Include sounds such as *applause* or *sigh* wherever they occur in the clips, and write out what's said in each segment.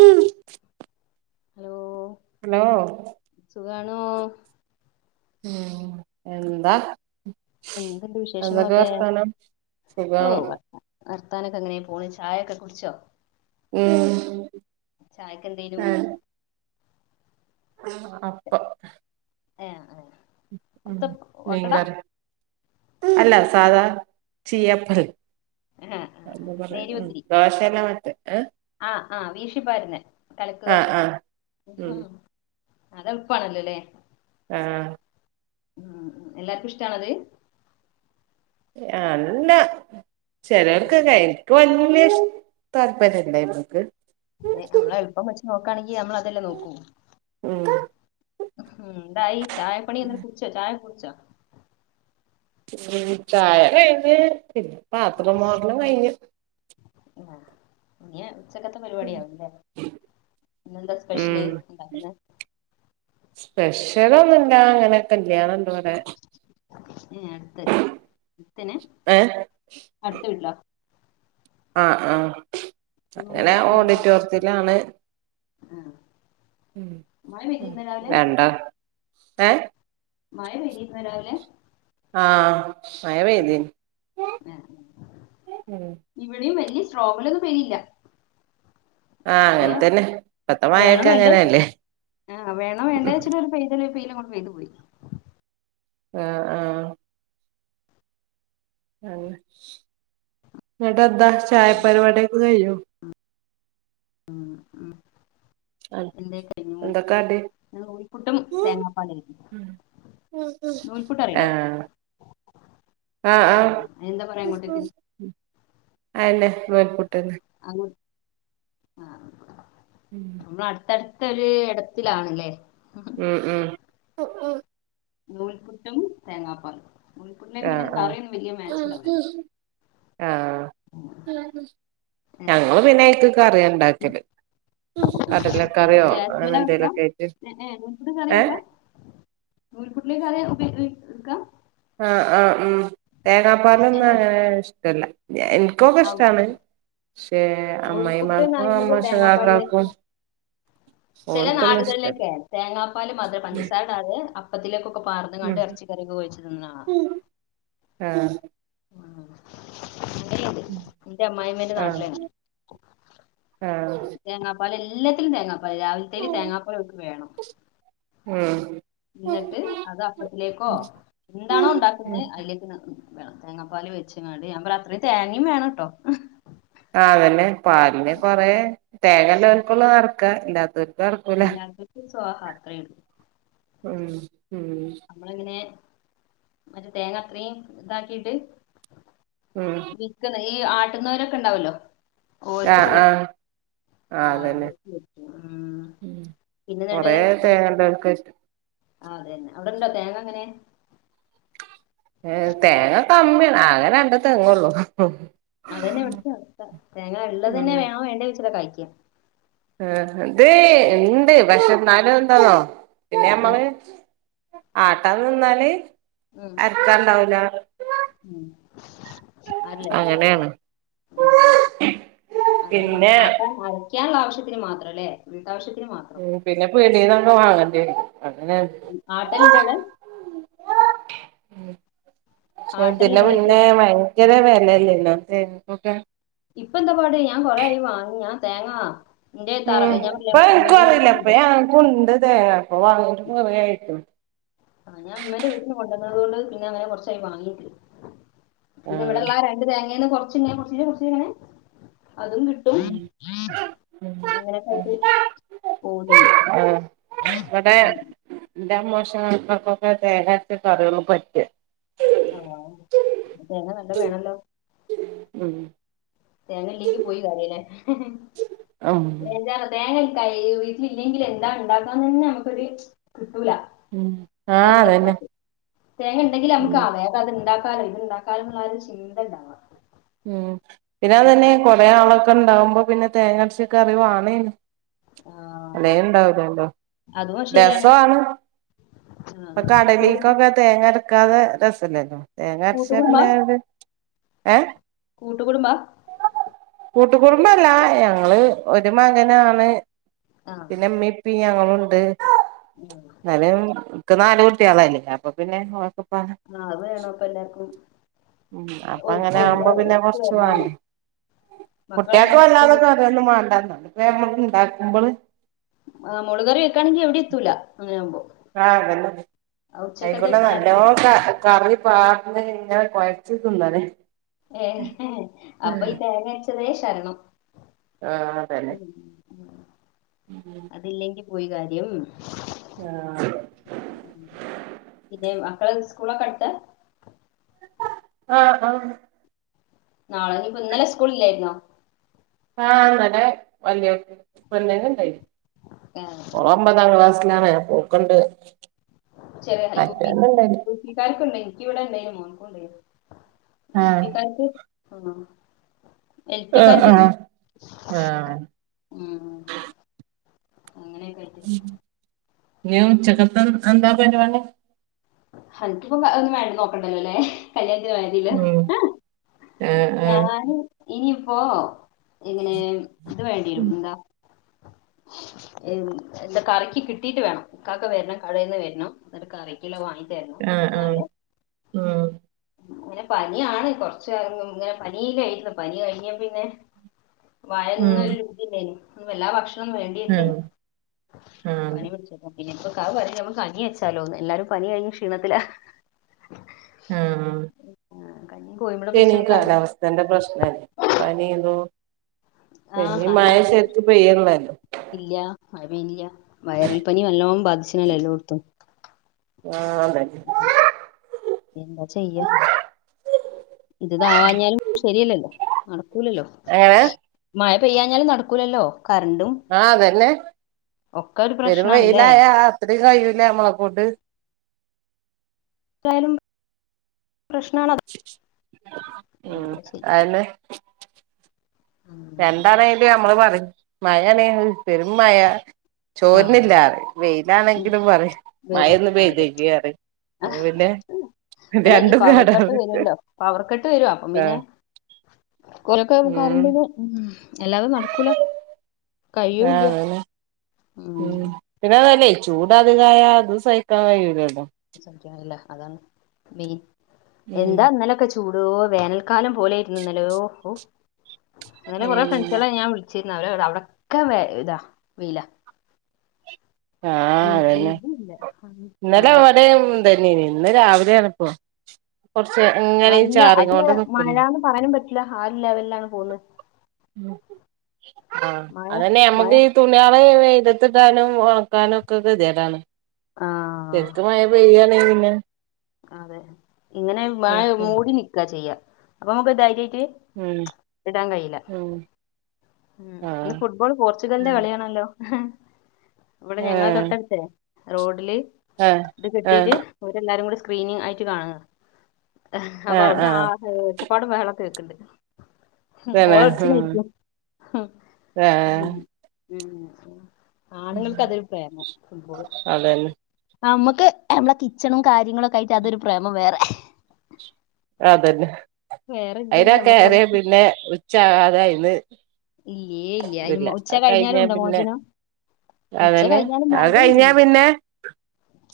ഉം hello hello സുഖാണോ ഉം എന്താ എന്തുണ്ട് എന്തൊക്കെ വിശേഷങ്ങളൊക്കെ വർത്താനം ഓ സുഖം വർത്താനെക്കെ അങ്ങനെ പോണ് ചായക്കെ കുട്ച്ചോ ഉം ചായക്ക് എന്തേനു ആ ആ അപ്പൊ ഏ ആ കുത്തബ് ഓട്ടട മീൻകറി അല്ല സാധാ ഏ ചീയപ്പറ് ആ ആ ആ, എന്താ പറയാ ഉം നേരിയവത്തിരി ദോഷന്നെ മറ്റേ ആ ആ വീഷിപ്പാരുന്നേ കലക്ക് ദോശ ആഹ് ആഹ് ഉം അത് എൾപ്പാണ്ല്ല ലെ ആ ഉം എല്ലാർക്കു ഇഷ്ട്ടാണോ അത് അ ല്ല ഉം ഉം. ചേലോര്ക്കൊക്കെ ക്ക് വല്യഷ് താല്പര്യല്ല ഇവക്ക് ഞ് അമ്മള് എൾപ്പം വെച്ച് നോക്കാണെങ്കി അമ്മള് അതെല്ലെ നോക്കൂ ഉം ഹും ന്തായി ചായപണിക്കെ കുട്ച്ചോ ചായ കുട്ച്ചോ ഉം ചായകഴിഞ്ഞ് പിന്നെ പാത്രം മോർലും കഴിഞ്ഞ് ഇഞ് ച്ചക്കത്തെ പരിവാടിയാവുംല്ലേ. ഇന്നെന്താ സ്പെഷല് ണ്ണ്ടാക്ക്‌ന്നെ? സ്പെഷ്യലൊന്നുംല്ല അങ്ങനെക്കെല്യാണം ഏഹ് അട്ത്തഹ് പിന്നെ ഏഹ് അട്ത്ത വീട്ട്ലോ? ആ അ അങ്ങനെ ഓഡിറ്റോർത്തിലാണ് ആഹ് മഴ പെയ്തിരുന്നോ രാവിലെ വേണ്ട ഏ മഴ പെയ്തിർന്നോരാവിലെ? ആമഴപെയ്തിനു ഇവിടെ വെല്യ സ്ട്രോങ്ങി ലൊന്നും പേയ്തില്ല ആഹ് അങ്ങൻതന്നെ ഇപ്പത്തെ മയക്കെ അങ്ങനെല്ലേ ആ വേണോവേണ്ടെച്ട്ട് ഒരു പെയ്തല് പെയിലങ്ങ്ട്ട് പെയ്തുപോയി ആഹ് ആ അഹ് ന്ന്ട്ടെന്താ ചായ ഉം പരിപാടിക്കെ കഴിഞ്ഞോ ഉം ഉം എന്തേ കഴിഞ് എന്താ കടി നൂൽപുട്ടും തേങ്ങാപ്പാലേയ്നി ഏഹ് ആ ആ ആഹ് എന്താ പറയാ അങ്ങോട്ടേക്ക് ആന്നെ നൂൽപുട്ട് അന്ന് ആ ആ ഉം അമ്മ്ള് അട്ത്തട്ത്തൊര് എട്ത്തിലാണ്ലെ ഉം ഉം ഉം ഉം നൂൽപുട്ടും തേങ്ങാപ്പാലും നൂൽപുട്ടിലേക്ക് പിന്നെ ആഹ് ആഹ് കറിയൊന്നുംവല്യ മാച്ച്ണ്ടാവൂല ആഹ് ഞങ്ങള് പിന്നെ അയിക്ക് ഏ. കറിയാണ്ടാക്കല് കടലക്കറിയോ അങ്ങനെന്തെ ല്ലേക്കായിട്ട് എന്ത് കറിയെക്കാ നൂൽപുട്ട്ലേക്ക് കറിയാ ഉപയോക്യാ ആ ആ ഉം ഏ തേങ്ങാപ്പാലൊന്നങ്ങനെ ഇഷ്ടല്ല എ എൻ എൻകോക്ഷ്ടാണ് ക്ഷേ.. അമ്മായ് നൂൽപുട്ട്ന്ന് മ്മാക്കും പറയുന്നത് അമ്മോഷക്കാക്കാക്കും ചെല നാട്കൾളെക്കെ തേങ്ങാപാല് മാത്രംപഞ്ചസാരെക്കെ അതെ അപ്പത്തിലേക്കൊക്കെപാർന്ന്ങ്ങാട് എർച്ചിക്കറിയൊക്കെഒഴിച്തിന്നാണ് ഉം ആഹ് ണ്ടെഅത് ന്റെ അമ്മായിമ്മന്റെ ആഹ് നാട്ടിലങ്ങെന ആഹ് തേങ്ങാപ്പാല് എല്ലത്തിലും തേങ്ങാപ്പാല് രാവിൽതേല് തേങ്ങാപ്പാല്ലോക്ക് വേണം ഉം ന്ന്ട്ട് അത് അപ്പത്തിലേക്കോ ന്താണോണ്ടാക്കുന്നേ അയിലേക്ക് നിർ വേണം തേങ്ങാപാല് വെച്ച്ങ്ങാണ്ട് ഞാപറ അത്രയും തേങ്ങിവേണട്ടോ ഹ് ആ അതന്നെ പാലിന് കൊറെ തേങ്ങള്ളോൽക്കുള്ളു നടക്ക ഇല്ലാത്തോൽക്ക് നടക്കൂല അല്ലാതോർക്ക് സ്വാഹാ അത്രേള്ളൂ ഉം.. ഉം. അമ്മളിങ്ങനെ മറ്റേതേങ്ങ അത്രീ താക്കിട്ട് ഉം ക്ക്‌ണ് ഈ ആട്ടുന്നൊരൊക്കെ ണ്ടാവല്ലോ ആ ആ ആ അതന്നെ ഓർക്ക് പറ്റും ഉം ഉം പിന്നെ എന്നിട്ട് കൊറേതേങ്ങള്ളോർക്കറ്റും ആ അതന്നെ അവിടെണ്ടോ തേങ്ങ അങ്ങനെ ഏ തേങ്ങ കമ്മിയാണ് ആകെ രണ്ട് തേങ്ങ് ഉള്ളൂ അതന്നെ ഇവിടത്തെ അവസ്ഥ തേങ്ങ ഉള്ളത് തന്നെ ഉം വേണോ വേണ്ടേ വെച്ചിട്ട കായ്ക്കാ ആ ഇത് ഇണ്ട് പക്ഷെ ഇന്നാലും എന്താന്നോ പിന്നെ ഉം നമ്മളെ ആട്ടാൻ നിന്നാല് ഉം അരക്കാണ്ടാവൂല ഉം അരലേ വല്ല അങ്ങനെയാണ് *unintelligible* അതെ പിന്നെ ആട്ടാൻ അരക്കാനുള്ള ആവശ്യത്തിന് മാത്രം അല്ലേ വീട്ട് ആവശ്യത്തിന് മാത്രം ഉം പിന്നെ പീട്യേന്നൊക്കെ വാങ്ങണ്ടിവരും അങ്ങനെ ഉം ആട്ടല്ലില്ലേവ്ടെ ഉം ചെർതിന് ഇതിന് ആട്ടലുണ്ടോ ചോദിക്കാ മുന്നെ മയങ്ങി യെങ്കെരെ വെലല്ലേ ഇന്ന് തേങ്ങക്കൊക്കെ ഇപ്പൊ എന്താ പാട് ഞാ കൊറേയ് വാങ്ങ് ഞാൻ തേങ്ങാ ഉം പ്പ ൻക്കും അറിയില്ല ഇപ്പോ ഞങ്ങ്ക്കുണ്ട് തേങ്ങ പ്പോ വാങ്ങിട്ട് കുറേ ആയിക്ക്ണ് ആഹ് ഞാൻ മ്മെന്റെ വീട്ട്ന്ന് കൊണ്ടുവന്നത് കൊണ്ടാ പിന്നെ അങ്ങനെ കൊറച്ചായി വാങ്ങീയിട്ട് ആഹ് പിന്നെവ്ടെള്ള രണ്ട് തേങ്ങേന്ന് കൊറച്ച്ങ്ങനെ കൊറച്ചീച്ചേ കൊറച്ചീച്ചേ ങ്ങനെ അതും കി ഉം ഉം അങ്ങനെക്കെയ്ട്ട് പോവുന്ന്ണ്ട് ഉം ന്റെ അമ്മോശൻ കാക്കാക്കൊക്കെ തേങ്ങരച്ച കറികളൊള്ളു പറ്റ്ആ ആവൂ തേങ്ങ നല്ലത് വേണല്ലോ ഉം തേങ്ങ ഇല്ലെങ്കി പോയ് കാര്യല്ലേ ഉം എന്താ തേങ്ങ കയ്യൂയി വീട്ട്ലില്ലെങ്കില് ന്താണ്ടാക്കാന്ന് നമുക്കൊരു കിട്ടൂല ഉം ആഹ് അതന്നെ നാളെഎന്തെങ്കിലുംകാട്ട് തേങ്ങണ്ടെങ്കില് നമ്മക്ക് ആവേ അത്ണ്ടാക്കാലോ ഇത്ണ്ടാക്കാലോന്ന്ള്ളൊരാ ചിന്തണ്ടാവ ഉം പിന്നെ അതന്നെ കൊറേ ആളൊക്കെണ്ടാവുമ്പോ പിന്നെ തേങ്ങരച്ച കറി വാണേന്നും ആ അതേ അതെ ഇണ്ടാവുലല്ലോ അതും ശരിയാണ് രസ്വാണ് ആ ആ. കൂട്ടുകുടും പ്പകടലിൽക്കോക്കെ തേങ്ങ അരക്കാതെ രസല്ലല്ലോ തേങ്ങ അരച്ചാ കൂട്ടുകുടുംബാ പിന്നെ ഒര് ഏഹ് കൂട്ടുകുടുംബാ കൂട്ടു കുടുംബല്ല ഞങ്ങള് ഒരു മകനാണ് ആ പിന്നെ മ്മിം പ്പിം ഞങ്ങളുണ്ട് ഉം ന്നാലും ൻക്ക് നാല് കുട്ടിയളല്ലേ അപ്പൊ പിന്നെ ഓൻക്കും ആ അത് വേണം ഇപ്പൊ എല്ലാവർക്കും അപ്പ അങ്ങനെ ആവുമ്പോ പിന്നെ ഒത്ത് കൊർച്ച് വരണല്ലോ വാങ്ങി കുട്ട്യേക്ക് മക്കളെങ്ങനെ സ്കൂൾ വല്ലാതൊക്കെ ഇത്രെയൊന്നും മാണ്ടാന്ന് ഇത്രേം നമ്മക്ക്ണ്ടാക്കുമ്പള് ആഹ് മോള് കറി വെക്കാണെങ്കി എവിടേം എത്തൂല അങ്ങനെ ആവുമ്പോ ആഹ് അതന്നെ ആയിക്കോട്ടെ നല്ലോം നേരത്തേക്ക് ക കറി പ അങ്ങനെ ഇങ്ങനെ കൊയച്ച് തിന്നല്ലേ ഏ അപ്പൊ ഈ തേങ്ങരച്ചതേ ശരണം ആ ഉം ആഹ് ബിരിയാണി അതില്ലെങ്കി പോയ് കാര്യം ആഹ് ആഹ് ഉം പിന്നെ മക്കള് സ്കൂളക്കെ അടുത്താ ആഹ് ആഹ് നാളെ ഇനീപ്പോ ഇന്നലെ സ്കൂള്ല്ലാരുന്നോ ആഹ് ഇന്നലെ വല്യവക്ക് പെണ്ണിന്ണ്ടായിനി ഓള് ഓമ്പതാം ക്ലാസ്സ്ലാണ് ഓക്ക്ണ്ട് ചെലര് യൂ പി മറ്റോന്ണ്ടായിനി യൂപിക്കാർക്ക്ണ്ട് എനിക്ക്വ്ടെണ്ടേനു മോനക്കും ഉണ്ടേയ്നു ആ യൂപീക്കാർക്ക് ആഹ് ആ ആ എൽപീക്കാർക്ക്ല്ല ആ ഉം അങ്ങനെക്കെ ഉം ഇനിം ഉച്ചക്കത്തെതെട്ക്കാനെന്താ പരിവാടി ഹൽക്ക്പ്പം എഹ് ഒന്നും വേണ്ട ഒന്നും നോക്കണ്ടല്ലോലേ കല്യാണത്തിന് പോയാമതീലൊ ഉം ആ ആ ഞാന് ഈയ്പ്പോ ഇങ്ങനെ ഇത് വേണ്ടീവരും ന്താ എൻ എന്താ കറിക്കി കിട്ടീട്ട് വേണം ഇകാക്ക വെര്നം കടേന്ന് വെര്നം ന്ന്ട്ട് കറിക്ക്ള്ളേ വാങ്ങിത്തെര്നം ആ ആ ന്നാല് ഉം. അങ്ങനെ പന്യാണ് കൊറച്ച അയ് ഇങ്ങനെ പനീല്ലേ ആയ്ട്ട്ള്ള പനി കഴിഞ്ഞേ പിന്നെ ഉം മയൊന്നൊര് വൃത്തില്ലേനീ എല്ലാ വർ ഉം വേണ്ട്യേരൂലേനി ആഹ് പനി പിട്ച്ചാ പിന്നപ്പൊക്കാ പറയ് അമ്മക്ക് കഞ്ഞിയെച്ചാലോന്ന് എല്ലാരും പനി കഴിഞ്ഞ് ക്ഷീണത്ത്ലാ. ആഹ്. ആ, കഞ്ഞിയും കോഴിമുട്ട ക്കെനീ പൊരിച്ചതൊക്കെ ആയല്ലോ കാലാവസ്ഥന്റെ പ്രശ്നാ പനീ ഇതൂ പിന്നീ മഴ ശെര്ക്ക് പെയ്യണ്ടേ. ഇല്ല്യാ മഴ പെയ്നില്ല്യാ. വയ്റൽ പനി നല്ലോം ബാധ്ച്ച്നല്ലോ എല്ലോട്ത്തും. ആഹ് അതന്നെ എന്താ ചെയ്യാ. ഇദ്താവാഞ്ഞാലും ശെര്യല്ലല്ലോ നടക്കൂലല്ലോ. എങ്ങനെ മഴ പെയ്യാഞ്ഞാലും നടക്കൂലല്ലോ കറണ്ടും ആഹ് അതന്നെ ഒക്കെ ഒരു പെരും പ്രശ്നാണല്ലേ വെയിലായ അത്രീം കയ്യൂലേ നമ്മളെക്കൊണ്ട് എന്തായാലും പ്രശ്നാണത്. ഉം ചെയ്യാ അയെന്നെ. രണ്ടാണേ അയില് നമ്മള് പറയു മഴാനെ പെരും മഴ. ആ ചോര്നില്ല ഉം, വെയിലാണെങ്കിലും പറയും മഴൊന്ന് പെയ്തേക്കീ പറയും. അപ്പൊ ആഹ് പിന്നെ അല്ല ഇഞ്ഞീ രണ്ടും പവർ കട്ട് കേടാണ് വരല്ലോ പവർ കട്ട് വരൂ അപ്പം പിന്നെ ആഹ് *unintelligible* ഉം കറണ്ടിന് എല്ലാതെ നടക്കൂല ആഹ് കയ്യൂല്ല്യ. അതന്നെ ഉം പിന്നതല്ലേയ് ചൂടതികായ അതൂ സയിക്കാൻ കഴൂലേല്ലോ. സയിക്കാന് കയ്യുല അതാണ് മെയിൻ ഉം എന്താ ന്നലൊക്കെ ചോ ചൂടോ വേനൽക്കാലം പോലൊയ്ര്ന്നുന്നല്ലോ ഓഹ് ഇന്നലെ കൊറെ ഫ്രണ്ട് സേളെ ഞാൻ വിള്ച്ചിര്ന്ന് അവരെ അവടൊക്കെ ഇതാ വെയ്ലാ. ആഹ് അതന്നെ എവിടെയില്ല ഇന്നലെ മഴ ഇവടിം ഇതന്നേനീ ഇന്ന് രാവില്യെ ആണ്പ്പോ. കൊറച്ച് ഇങ്ങനേയ് ചാറീങ്ങോണ്ട് നിക്ക്ന്ന്. പറ്യാനും പറ്റ്ല്ല ആഹ് ഒര് ലെവല്ലാണ് പോവ്ന്നേ. ആഹ് മഴ അതന്നെ മഴ നമ്മക്ക് തുണ്യള് വെയ്ലത്തിടാനും ഒണക്കാനും ഒക്കെ ഗത്യേടാണ്. ആ ശെര്ക്കൂ മഴ പെയ്യാണേയ് പിന്നെ ആഹ് അതെ ഇങ്ങനെ മായ് മൂടി നിക്കാ ചെയ്യാ അപ്പൊ നമ്മക്ക് ധെെര്യായിറ്റ് ഉം ഇടാൻ കയ്ല്ല ഉം ഉം ഇന്ന് ആഹ് ഫുട്ബോൾ പോർച്ചുഗല്ന്റെ കള്യാണല്ലോ. ഇവടെ ഞങ്ങളെ ആഹ് തൊട്ടട്ത്തേ റോഡില് ആഹ് ഇത് ആഹ് കെട്ടീട്ട് ഓരെല്ലാരും കൂടെ സ്ക്രീനിങ് ആയിട്ട് കാണ്വാ അപ്പൊ ആഹ് അവ്ട്ന്ന് ആ ആഹ് ച്ചുപ്പാടും ബഹളൊക്കേക്ക്ണ്ട്. തന്നെ ഉം ഗോളട്ച്ചതേയ്ക്കും ആഹ് ഉം ആണ്ങ്ങൾക്ക് അതൊര് പ്രേമാ ഫുട്ബോള്. അതന്നെ നമ്മക്ക് നമ്മളെ കിച്ചണും കാര്യങ്ങളും ഒക്കൊയിറ്റ് അതൊരു പ്രേമം വേറെ. അതന്നെ വേറെ ഇല്ലല്ലോ നമുക്ക് അവ- അയിനാക്കാറിയാ പിന്നെ ഉച്ചാകാതെ അയിന്ന് ഇല്ലേല്ല്യ ഇതില്ല അയിന് ഉച്ച അത് കഴിഞ്ഞാ കഴിഞ്ഞാലുണ്ടോ പിന്നെ മോചനം? ഉച്ച അതന്നെ കഴിഞ്ഞാല് അത് കഴിഞ്ഞാ മോചനല്ല്യല്ലോ. പിന്നെ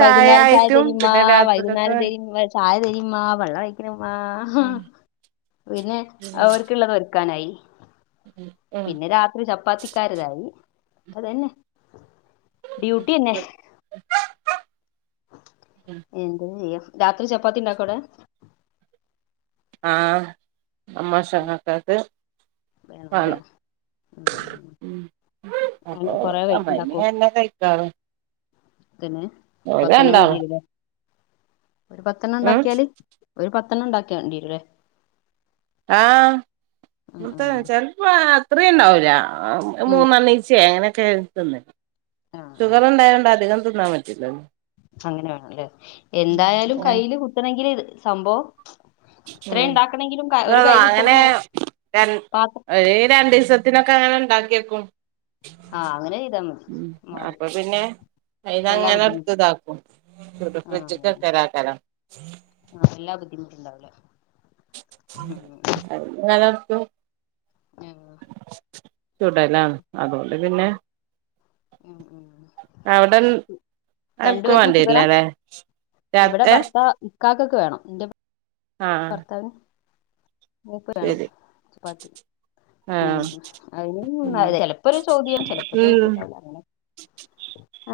വൈകുന്നേരം ചായ ആയിട്ടും തെരിമ്മാ പിന്നെ രാത്രിക്കത്തെ വൈകുന്നേരം തെരീ ചായ തെരിമ്മാ പള്ള പയ്ക്ക്ണിമ്മാ ആഹ് പിന്നെ ഓല്ക്ക്ള്ളതൊര്ക്കാനായി. ഉം പിന്നെ രാത്രി ചപ്പാത്തിക്കാർതായി അതന്നെ ഡ്യൂട്ടി തന്നെ എന്ത ചെയ്യ രാത്രി ചപ്പാത്തി ഉണ്ടാക്കൂടെ ആഹ് മോശങ്ങളൊക്കത്ത് വേണം അല്ലേ കാണം ഉം, ഉം ഉം. അപ്പൊ കൊറേ വൈ അമ്മന ഉണ്ടാക്കോ എന്നന്നെ കയ്ക്കറ പത്തന് പത്തെണ്ണം വേണ്ടില്ലേ ഒരു പത്തെണ്ണം ഉം ഇണ്ടാക്ക്യാല് ഒരു പത്തെണ്ണം ഇണ്ടാക്ക്യണ്ടെരുംല്ലേ ആഹ് മൂത്തെ ചെൽപ്പോ അത്രീം ഇണ്ടാവൂല്ല ആ മൂന്നെണ്ണീ ച്ചെ അങ്ങനെക്കെ തിന്നല് ആ ആ ഷുഗർ ഉണ്ടായോ ണ്ട്‌കൊണ്ട് അധികം തിന്നാൻ പറ്റില്ലല്ലോ അങ്ങനെ വേണല്ലേ ഉം എന്തായാലും ഉം കയ്യില് കുത്തണെങ്കില് സംഭവം ഉം ഇത്രയും ഉണ്ടാക്കണെങ്കിലും ക- ഒരു *unintelligible* കയ്യില് അങ്ങനെ കുത്തണംന്ന് രൺ പാത്രം ഒര് രണ്ടീസത്ത് ത്തിനാെക്കെ അങ്ങനെ ഇണ്ടാക്ക്യക്കും ആ അങ്ങനെ ചെയ്താൽ മതി മാവ് അപ്പപിന്നെ വല്ലാ അയ്ന്നങ്ങനെ ബുദ്ധിമുട്ട് ഇട്ത്ത്ഇതാക്കും *unintelligible* വെച്ചിട്ട് തെരാക്കാരം സ ആഹ് നല്ല ബുദ്ധിമുട്ട്ണ്ടാവൂലേ അത്ങ്ങനെ ഇട്ത്തും ആഹ് ചുടലാണ് അതോണ്ട് പിന്നെ ഉം ഉം അവ്ടെള്ള് രണ്ടു ആർക്കും പേർക്കും ഷുഗറാ വാണ്ട്യര്ല്ലല്ലേ രാത് ഏഹ് ഇക്കാക്കക്ക് വേണം ഇന്റെ ആഹ് ഭർത്താവിന് മൂപ്പരാണോ ശരി ചപ്പാത്തി ഉം ആഹ് അയിന് ഉം ന്നാ ചെലപ്പൊരു ചോദ്യം ചെലപ്പൊരു ചോദ്യം ഉം ഉണ്ടാവൂല്ല അങ്ങനെക്കെ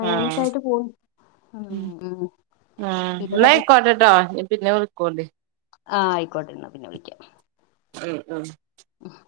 അങ്ങനെക്കെ ആഹ് ആയിട്ട് പോയി ആഹ് പിന്നെ ന്നാ രണ്ട്- അയിക്കോട്ടെട്ടോ ഇനി പിന്നെ വിളിക്കോണ്ടിട്ടോ ആഹ് ആയിക്കോട്ടെന്നാ പിന്നെ വിളിക്കാ ഉം ആഹ് ആഹ്